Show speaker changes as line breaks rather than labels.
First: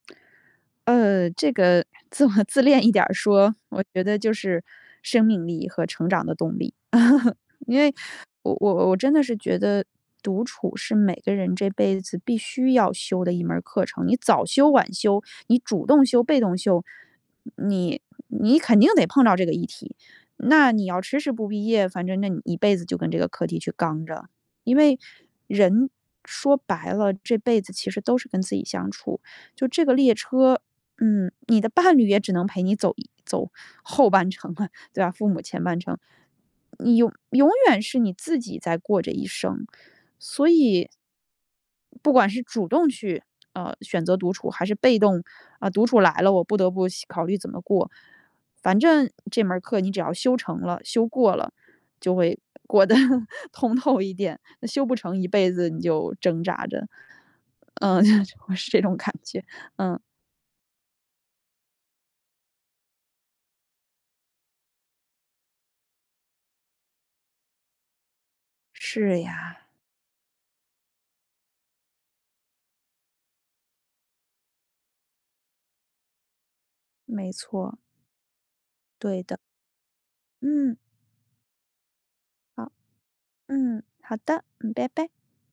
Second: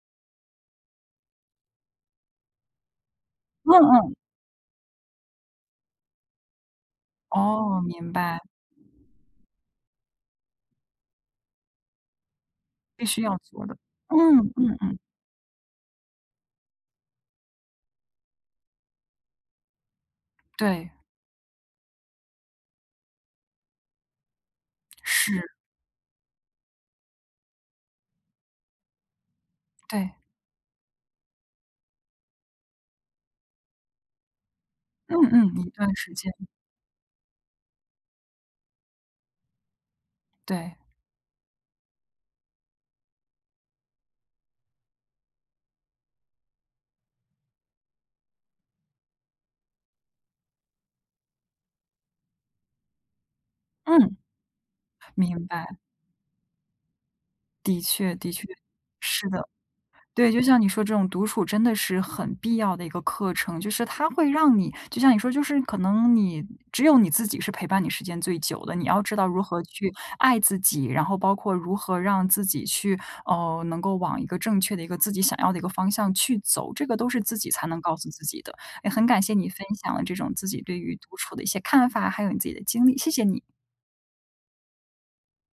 呃，这个自我自恋一点儿说，
嗯
我觉
嗯。
得就是生命力和成长的动力。因
哦，
为
明白。
我我我真的是觉得，独处是每个人这辈子必须要
必须
修的
要
一门儿
做的，
课程。你
嗯
早修
嗯
晚
嗯。
修，你主动修被动修。你你肯定得碰到这个议题，那你
对。
要迟迟不毕业，反正那你一辈子就跟这个课题去刚着。因为
是。
人，说白了，这辈子其实都是跟自己相处。就这个
对。
列车，嗯，你的伴侣也只能陪你走走后半程了，对吧，
嗯
父母
嗯，
前
一
半
段
程。
时间。
你永永远是你自己在过这一生，所
对。
以不管是主动去，呃，选择独处，还是被动，呃，独处来了，我不得不洗考虑怎么过。反正这门儿课你只要修成了，修过了，就会过得通透一
嗯。
点，修不成一
明
辈子
白。
你就挣扎着，
的
嗯，就
确
是
的
就
确，
是这种感
是
觉，
的。
嗯。
对，就像你说这种独处真的是很必要的一个课程。就是它会让你就像你说就是可能你只有你自己是陪伴你时间最久的。你要知
是
道如
呀。
何去爱自己，然后包括如何让自己去，呃，能够往一个正确的一个自己想要的一个方向去走，这个都是
没
自己
错
才
儿。
能告诉自己的。诶，很感
对
谢
的。
你分享了这种自己
嗯。
对于独处的一些看法，还有你自己的
好。
经历，谢谢你。
嗯，好的，嗯，拜拜。